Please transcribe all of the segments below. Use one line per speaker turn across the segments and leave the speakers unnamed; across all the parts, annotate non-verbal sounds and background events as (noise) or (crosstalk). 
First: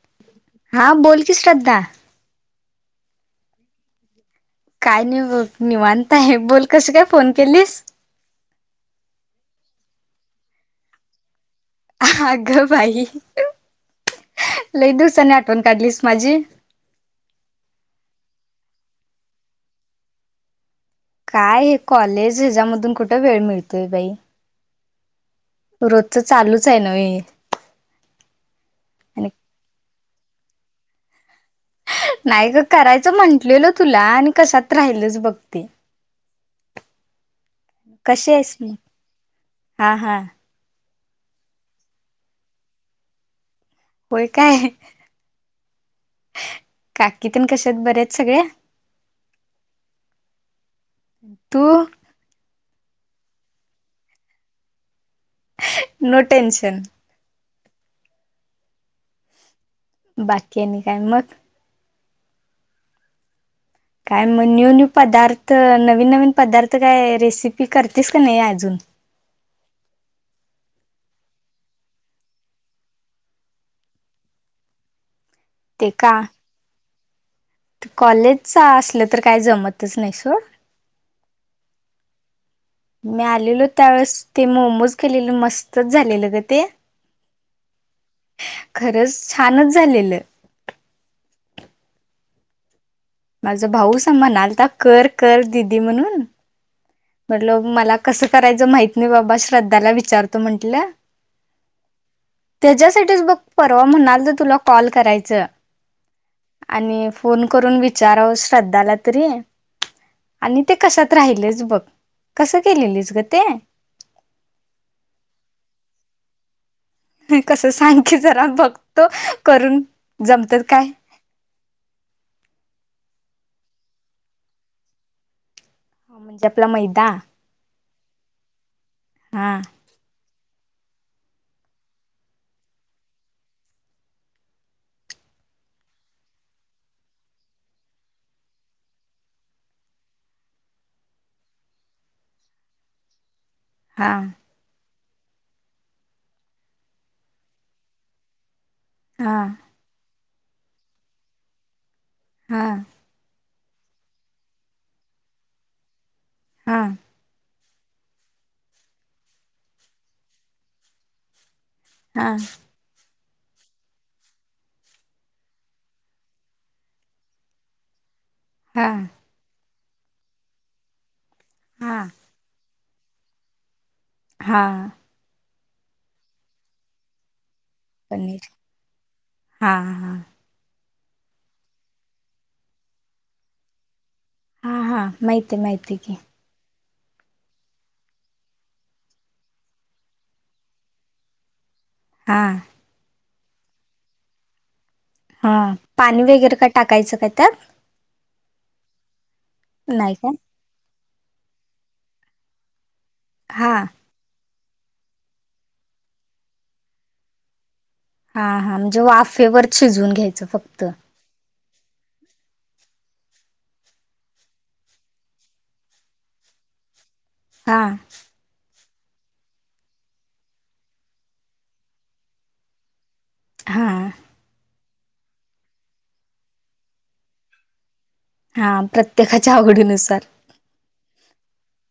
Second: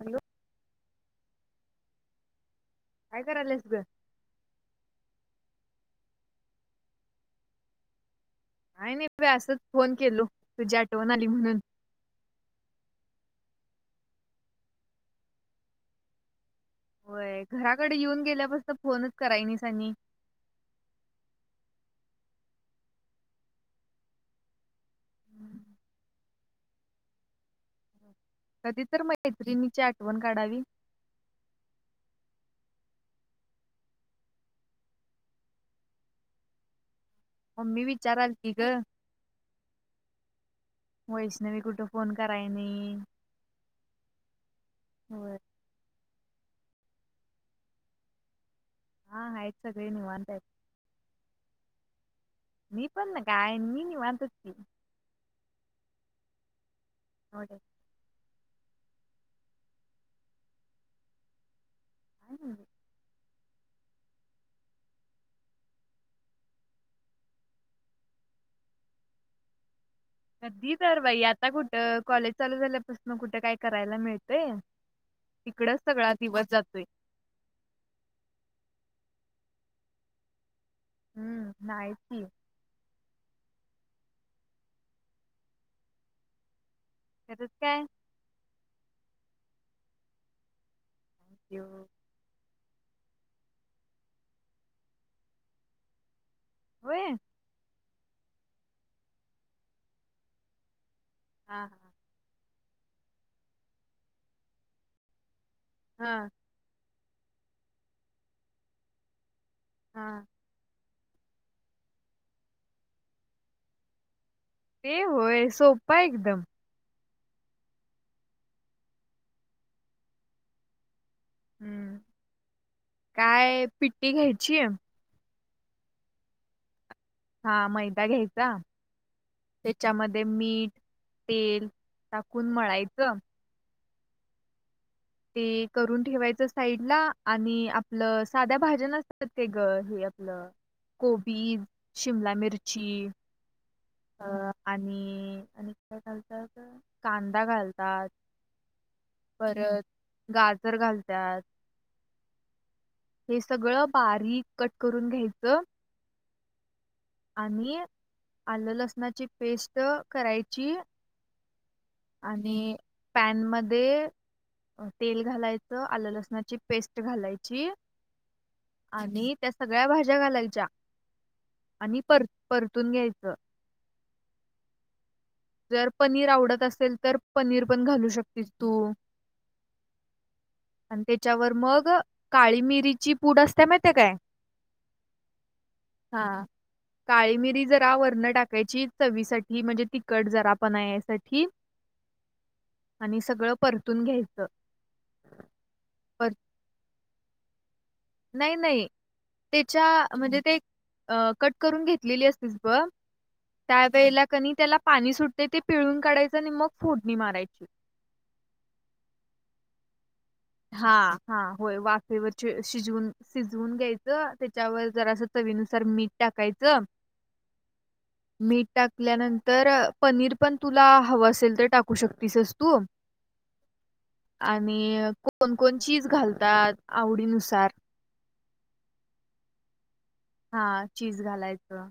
Hello
हा बोल की श्रद्धा
काय क आलंस ग
काय नाही मी मानताय बोल कशी काय फोन केलीस
आहे नाही त असंच फोन केलो तुझी आठवण आली म्हणून
अगं बाई लई दिवसाने आठवण काढलीस माझी
होय घराकडे येऊन गेल्यापासत फोनच करायनी सनी
काय हे कॉलेज हच्यामधून कुठं वेळ मिळतोय बाई रोज तर चालूच आहे न
कधी तर मैत्रिणीच्या ण काढावी
नाही ग करायचं म्हंटलेल तुला आणि कशात राहिलच बघते
मम्मी
कसे
विचारालती
आहेस
ग
मी हा हा
वईस ना मी कुठं फोन कराय नाही
होय काय
होय
काकीतन कशत बऱ्याच सगळ्या
हा आयत सगळी नव वातायत
तू
मी पण ना काय मी नाही म्हतो ती
नो टनशन
होर
बाकी आहेनी काय मग
काले
काय मग न्यू न्यू पदार्थ नवीन नवीन पदार्थ काय रेसिपी करतेस का नाही अजून
कधी तर बाई आता कुठं कॉलेज चालू झाल्यापासून कुठे काय करायला मिळतय तिकडेच
ते का
सगळा दिवस जातोय
कॉलेजच असलं तर काय जमतच नाही स
हम्म माती
मी आलेलो त्यावेळेस ते मोमोज केलेल मस्तच झालेलं ग ते
तरच काय
खरंच छानच झालेलं
तो
माझ भाऊ स म्हन आलता कर कर दिदी म्हणून
होय
म्हटल मला कसं करायचं माहत नाही बाबा श्रद्धाला विचारतो म्हंटलं
हा हा
त्याच्यासाठीच बघ परवा म्हणाल तर तुला कॉल करायचं
हा
आणि फोन करून विचारव श्रद्धाला तरी
हां.
आणि ते कसात राहिलेच बघ कसं केलेलीच ग ते
ते होय सोपपाा एकदम
नाही कसं सांग की जरा बघतो करून जमतात काय
हम्म काय पिट्टी घ्यायची आहे
म्हणजे आपला मै
हा माय गळेस
हा
त्याच्यामध्ये म मीठ तेल टाकून मळायचं ते करून ठेवायचं साईड ला आणि आपलं साध्या भाज्या नसतात ते ग हे आपलं कोबी शिमला मिरची
हा
अ आणि आणि काय घालतात कांदा घालतात
हा
परत गाजर घालतात
हा
हे सगळं बारीक कट करून घ्यायच
हा
आणि आणि आलं लसणाची पेस्ट करायची
हा
आणि पॅन मध्ये तेल घालायचं आलं लसणाची पेस्ट घालायची
हा
आणि त्या सगळ्या भाज्या घालायच्या आणि पर पर तून घ्यायचं
हा
जर पनीर आवडत असेल तर पनीर पण घालू
पनीर
शकतेस तू
हा हा
आणि त्याच्यावर मग काळी मिरीची पूड असते माहिती काय
हा हा माहती आहे माहिती आहे की
हा काळी मिरी जरा वर्ण टाकायची चवीसाठीठी म्हणजे त कट जरा आपण आहे यासाठी
हा
आणि सगळं परतून घ्यायच
हा पाणी वगैरे काय टाकायचं काय त्यात
नाही नाही
नाही
त्याच्या
काय
म्हणजे ते अ कट करून घेतलेली असतीस ब
हा
त्या पला कनी त्याला पाणी सुटते ते पिळून काढायचं आणि मग फोडणी मारायची
हा हा म्हणजे वाफेवर शिजून घ्यायच
हा हा होय वाफेवर शिजवून शिजवून घ्यायचं त्याच्यावर जरा असं चवीनुसार मीठ टाकायचं
हा
मीठ टाकल्यानंतर पनीर पण तुला हवं असेल तर टाकू शकतीसस तू
हा
आणि कोणकोण चीज घालतात आवडीनुसार
हा प्रत्येकाच्या आवघडीनुसार
हा चीज घालायचं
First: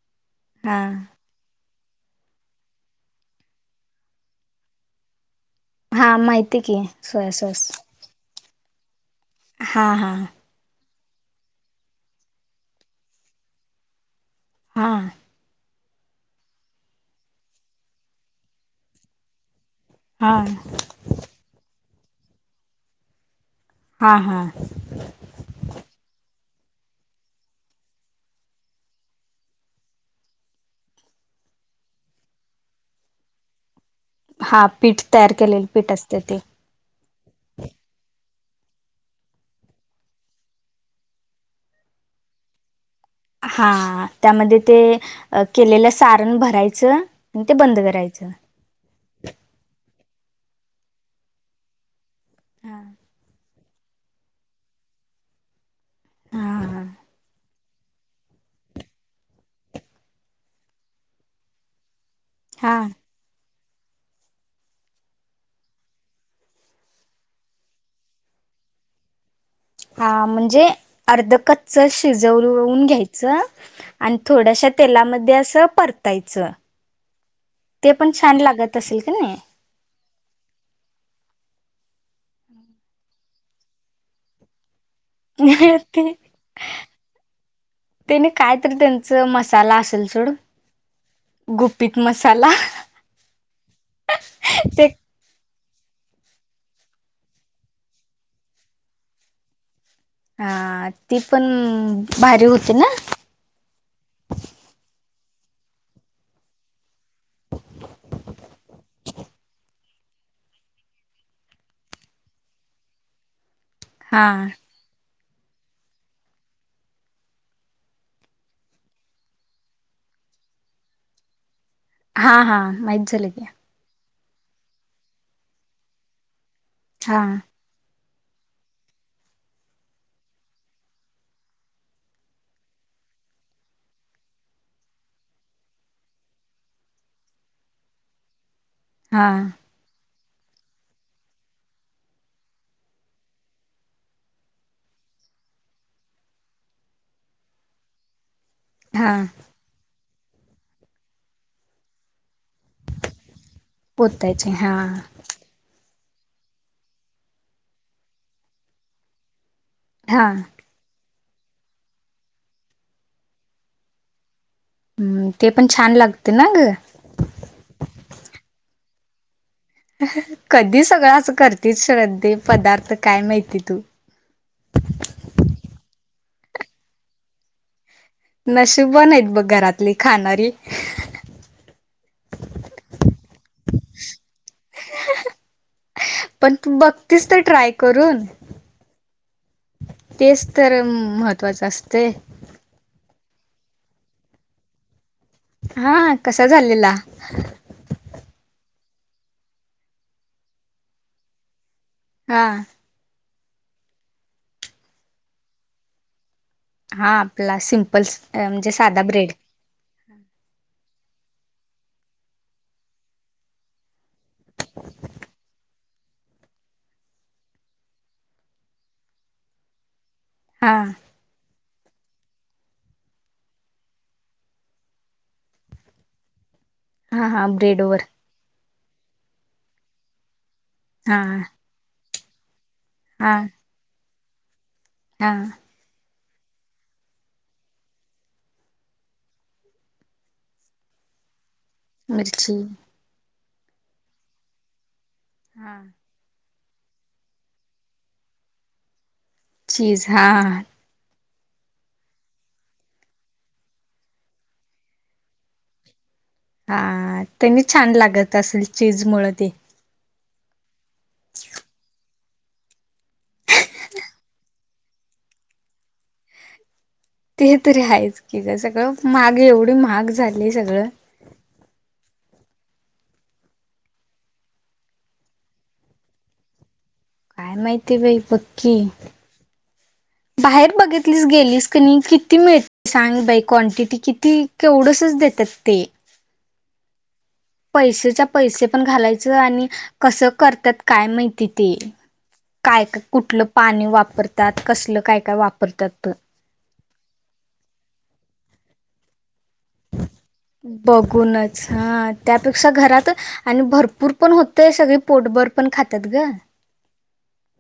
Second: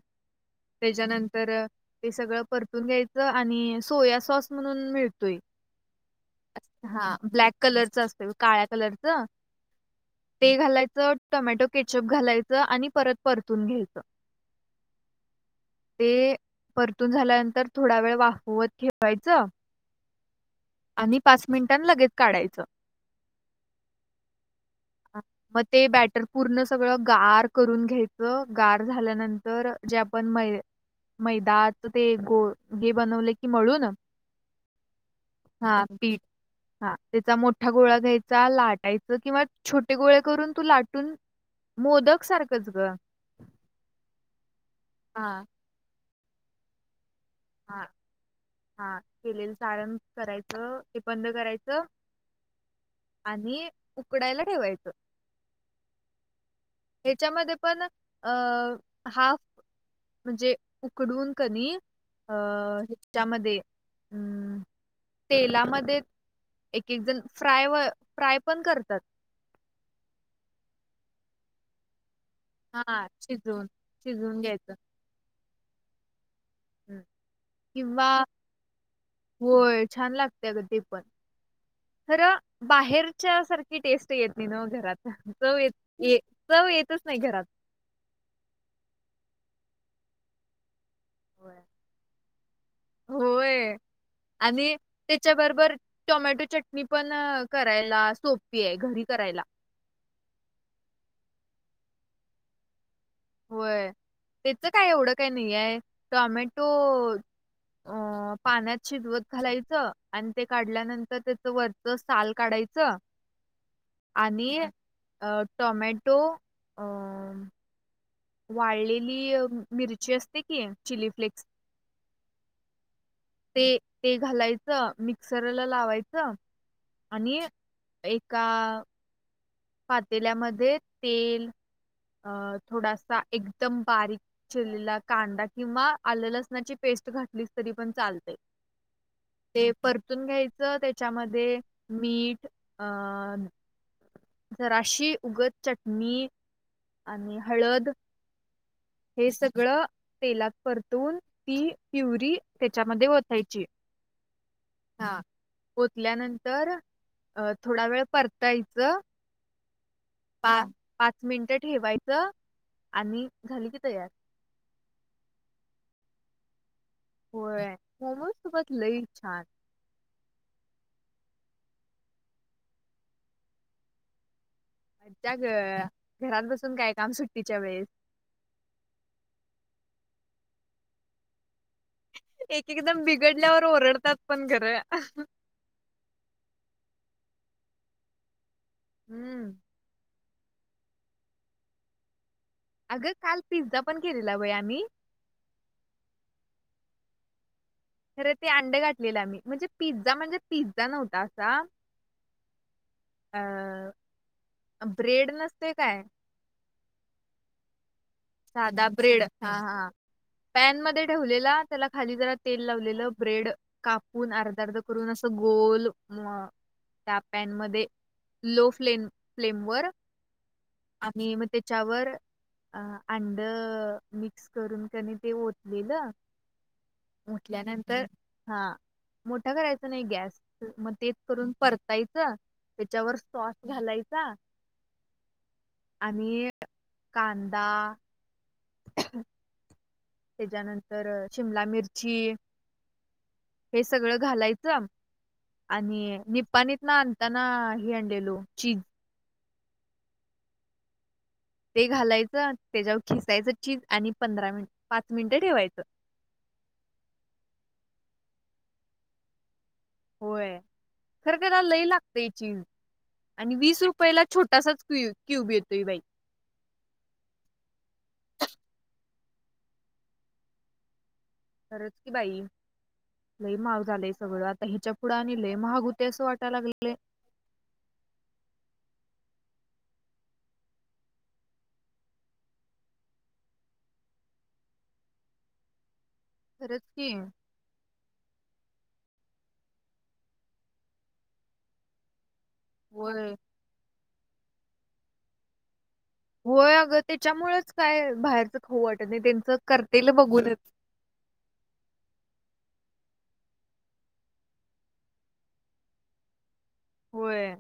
हा
त्याच्यानंतर ते सगळं परतून घ्यायचं आणि सोया सॉस म्हणून मिळतोय
हा माहिती की
हा
सोया
ब्लक
सॉस
कलर असत काळ्या कलरच
हा हा
ते घालायचं टोमॅटो केचअप घालायचं आणि परत परतून घ्यायचं
हा
ते परतून झाल्यानंतर थोडा वेळ वाहवत ठेवायचं
हा
आणि पाच मिनिटांनी लगेच काढायचं
हा हा
अ, मग ते बॅटर पूर्ण सगळं गार करून घ्यायचं गार झाल्यानंतर जे आपण मै मैदात ते गो घे बनवले की मळूून
हा पीठ तयार केलेलं पीठ असते ते
हा त्याचा मोठा गोळा घ्यायचा लाटायच किंवा छोटे गोळे करून तू लाटून मोदक सारखंच ग
हा त्यामध्ये ते
हा
केलेल्या सारण भरायचं आणि ते बंद
हा
करायचं
हा केलेलं सारण करायचं हे बंद करायचं
हा
आणि उकडायला ठेवायचं
हा
ह्याच्यामध्ये पण हाफ म्हणजे उकडून क अ
हा
हच्यामध्ये अम् तेलामध्ये एक एक जण फ्राय व फ्राय पण करतात
हा म्हणजे अर्ध कच्च शजून
हा
घ्यायच
शिजवून
आणि
शिजवून
थोडश तेलामध्ये स पररतायत
ह किंवा
छान लागत असेल का नाही
होय छान लागते अग ते पण खर बाहेरच्या सारखी टेस्ट येत नाही ना घरात चव येत ये चव येतच नाही घरात.
ने कायतरी त्यांच मस्त चला असेल चूड
होय आणि
ते
त्याच्या बरोबर टोमॅटो चटणी पण करायला सोपी आहे घरी करायला
हा ती पण भारी होती ना
होय त्याच काय एवढं काही नाही आहे टॉमॅटो अ पाण्यात शिजवत घालायचं आणि ते काढल्यानंतर त्याच वरच साल काढायचं
हा
आणि अ टोमॅटो वाढलेली मिरची असते की चिली फ्लेक्स
हा हा म जलक
ते ते घालायचं मिक्सरला लावायचं
हा
आणि एका पातेल्यामध्ये तेल अ थोडासा एकदम बारीक चिरलेला कांदा किंवा आलं लसणाची पेस्ट घातलीस तरी पण चालते
हा
ते पर तून घ्यायचं त्याच्यामध्ये मीठ अ जराशी उगत चटणी आणि हळद
हा
हे सगळं तेलात परतून ती प्युरी त्याच्यामध्ये ओतायची हा िकल्यानंतर अ थोडा वेळ परतायचं
हा
पा पाच च मिनिटं ठेवायचं आणि झाली की तयार
हम्म ते पण छान लागते ना ग
होय मम सुबत लई छान
कधी सगळं अस करतेस श्रद्धे पदार्थ काय माहिती तू
मज्जा ग. घरात बसून काय काम सुट्टीच्या वेळेस
नशीबवाण आहेत बघ घरातली खाणारी,
एक एकदम बिघडल्यावर ओरडतात पण घर
पण तू बघ (unintelligible) ट्राय करून
हम्म
तेच तर महत्त्वाचं असतय.
अगं काल पिझ्झा पण केलेला वय आम्ही
हा कसा झालेला.
अरे ते अंड घातलेला मी म्हणजे पिझ्झा म्हणजे पिझ्झा नव्हता असा,
हा
अ ब्रेड नसते काय
हा आपला सिम
साधा ब्रेड हा हा पॅन मध्ये ठेवलेला त्याला खाली जरा तेल लावलेलं ब्रेड कापून अर्ध अर्ध करून अस गोल त्या पॅन मध्ये लो फ्लेम फ्लेम वर
हा
आणि मग ते त्यावर अंड मिक्स करून कनी ते ओतलेलं
हा हा ब्रेड वर
उठल्यानंतर हा, मोठा करायचा नाही गॅस म ते
हा
करून परताय का त्याच्यावर
हा
सॉस घालायचा, सहा
हा
आणि कांदा ह त्याच्यानंतर, शिमला मिर्ची,
मिरची
हे सगळं घालायचं.
हा
आणि नि पाणीत ना आणताना ही आणलेलो चीन
चीज हां
ते घालायचं त्याच्यावर खेसायचं चीज आणि पंधरा मिन पाच मिनिटं ठेवायचं.
हा त्यांनी छान लागत असल चीज मुळे ते
होय. खरखर लई लाग ते चीज आणि वीस रुपयाला छोटासाच क्यूब, क्यूब येते बाई
ते तरी आहेच की ग सगळं महाग एवढी महाग झाली सगळं
खरंच की बाई लई महाग झालंय सगळं आता हिच्या पुढं आणलेय महाग होते असं वाटायला लागले
काय माहितीय बाई पक्की बाहेर बघितलीस गेलीस क नाही किती मिळते सांग बाई क्वांटिटी किती केवढसच देतात ते
खरंच की
पैसेच्या पैसे पण घालायचं आणि कसं करतात काय माहिती ते काय का
होय
कुठलं पाणी वापरत ात कसलं काय काय वापरतात
होय अगं त्याच्यामुळेच काय बाहेरच ख वाट त्यांच
बघूनच हा त्यापेक्षा घरात आणि भरपूर पण होतय सगळी पोटबर पण खातात ग
होय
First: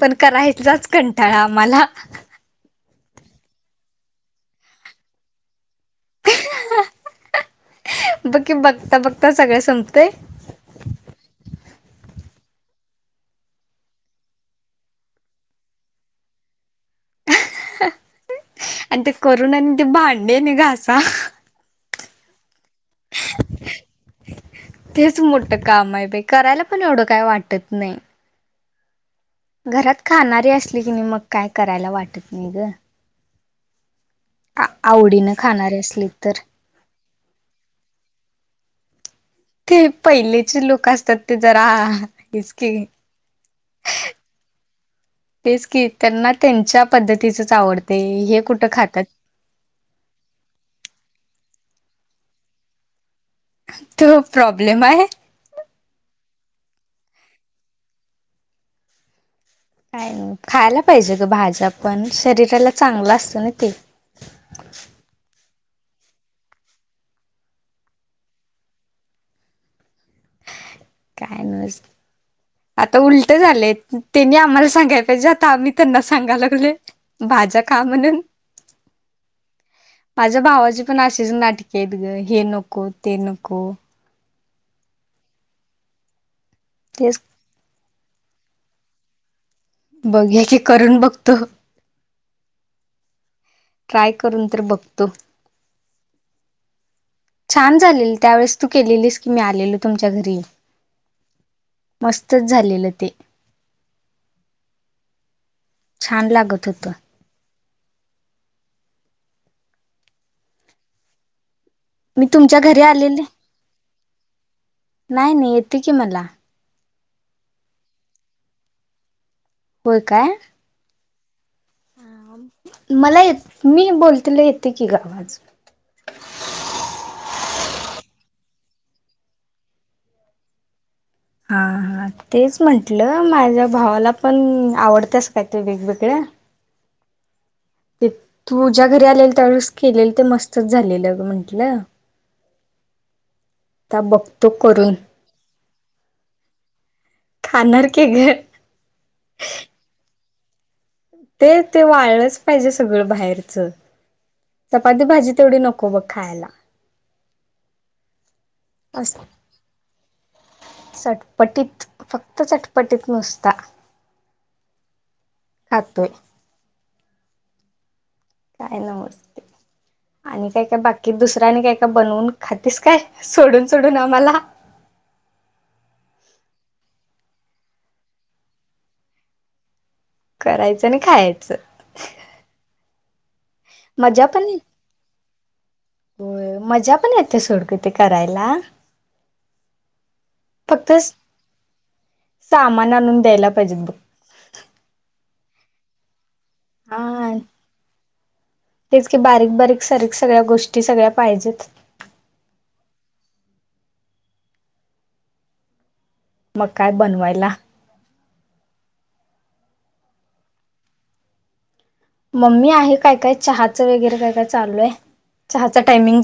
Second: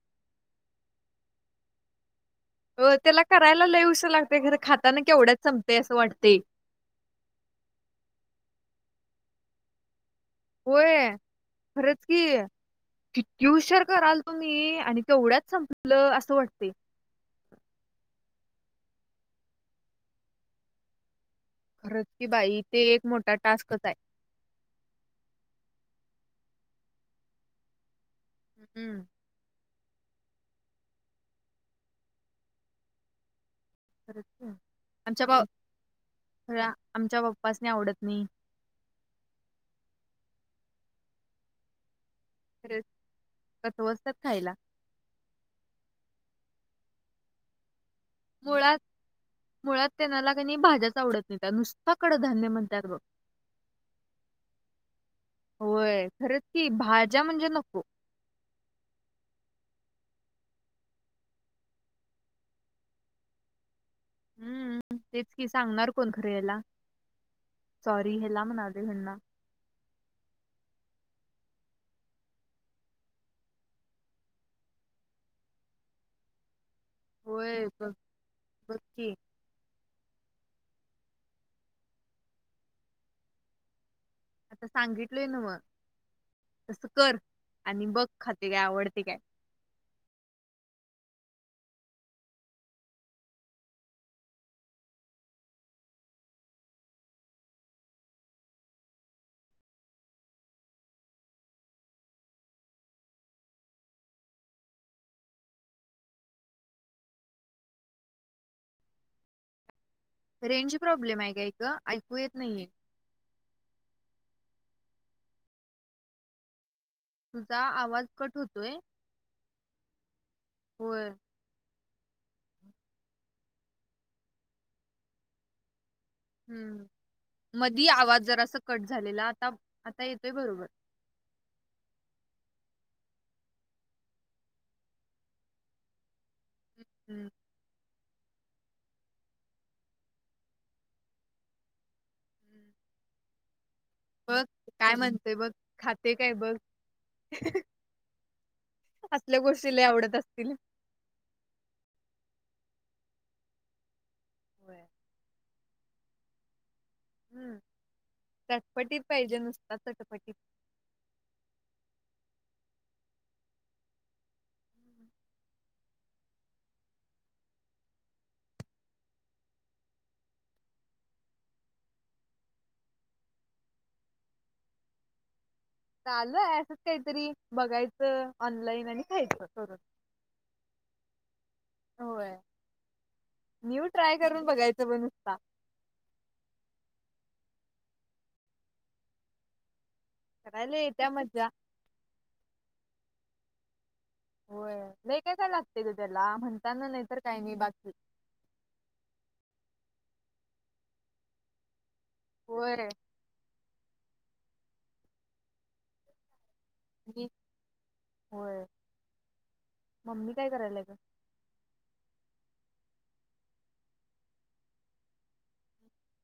पण करायच तलाच कंटाळा मला
अ त्याला करायला लईश लागतेर खाताना केवढ्या चम
बकी बघता बघता आता सगळे संपतेय
होय खरंच की कि ट्युशर कराल तुम्ही आणि तेवढ्याच संपलं असं वाटत ते
आणि ते करून आणि ते भांडे नाही घासा.
खरज की बाई, ते एक मोठा टास्कच आहे
तेच मोठं काम आहे पेकी करायला पण एवढं काय वाटत नाही.
हम्म
घरात खाणारी असली की नाही मग काय करायला वाटत नाही ग,
खरच
आ-
आमच्या
आवडीनं
बा
खाणारे असली तर
ख आमच्या बा तपासणी आवडत नाही.
ते पहिलेचे लोक असतात ते जरा च क
खरंच कसं असतात खायला
तेच कि त्यांना त्यांच्या पद्धतीचच आवडतं
मुळात मुळात त्यांनाला क भाज्याच आवडत नाही त्या नुसता्याकडं धान्य म्हणतात बघ,
तो प्रॉब्लेम आहे.
कि भाज्या म्हणजे नको,
का खायला पाहिजे ग भाज्या पण शरीराला चांगलं असतं ना ते,
हम्म तेच कि सांगणार कोण खरे ह्याला सॉरी ह्याला म्हणाले हेणना
काय न आता उलट झालेय त्यांनी आम्हाला सांगायला पाहिजे आता आम्ही त्यांना सांगा लागले. भाज्या
होय
खा
बघ
म्हणून
बघ की
माझ्या भावाची पण अशीच नाटके आहेत ग हे नको ते नको
आता सांगितलय ना मग, तसं कर
तेच
आणि बघ खाते काय आवडते काय,
बघया की करण बघत ट्राय करून तर बघतो छान झालेल त्यावेेळेस तू केलेलीस की मी आलेलो तुमच्या घरी मस्तच झालेलं ते छान लागत होत.
रेंज प्रॉब्लेम आहे काय का,
मी तुमच्या घरी आलेले, नाही नाही येत की मला
तुझा आवाज कट होतोय.
हो काय,
बर
मला मी बोलते येते की गावाज
हम्म मधी आवाज जर अस कट झालेला आता आता येतोय बरोबर
हा हा तेच म्हंटलं माझ्या भावाला पण आवडतस काय ते वेगवेगळ्या
हम्म
ते तू ज्या घरी आलेल त्यावेळेस केलेल ते मस्तच झालेलं म्हंटलं, आता
बघ
बघतो
काय
करून
म्हणते बघ खाते काय बघ
खाणार की ग
असल्या गोष्टीला आवडत असते. तल
ते ते वाढलंच पाहिजे सगळं बाहेरच
होय.
चपाती भाजी तेवढी नको को ब खायला
हम्म चटपटीत
अस
पाहिजे नुसतात चटपटीत
चटपटीत फक्त चटपटीत नुसता खातोय काय नमस्ते आणि काय काय बाकी दुसऱ्यानी काय काय बनवून खातीस काय सोडून सोडून आम्हाला
आलं असंच काहीतरी बघायचं ऑनलाईन आणि खायचं करून
करायचं आणि खायचं
होय न्यू ट्राय
मजा पण
करून बघायचं पण नुसता
हो मजा पण येते सोड क ते करायला
करायला येत्या
फक्तच
मज्जा
सामान आणून द्यायला पाजब
होय लय काय काय लागते ग तेला
हा तेच कि बारीक बारीक स सगळ्या गोष्टी सगळ्या पाहिजेत
व्हा
मग काय
मी
बनवायला
होय मम्मी काय करायलाय
मम्मी आहे काय काय चहाच वगैरे काय काय चालू आहे चहा च टायमिंग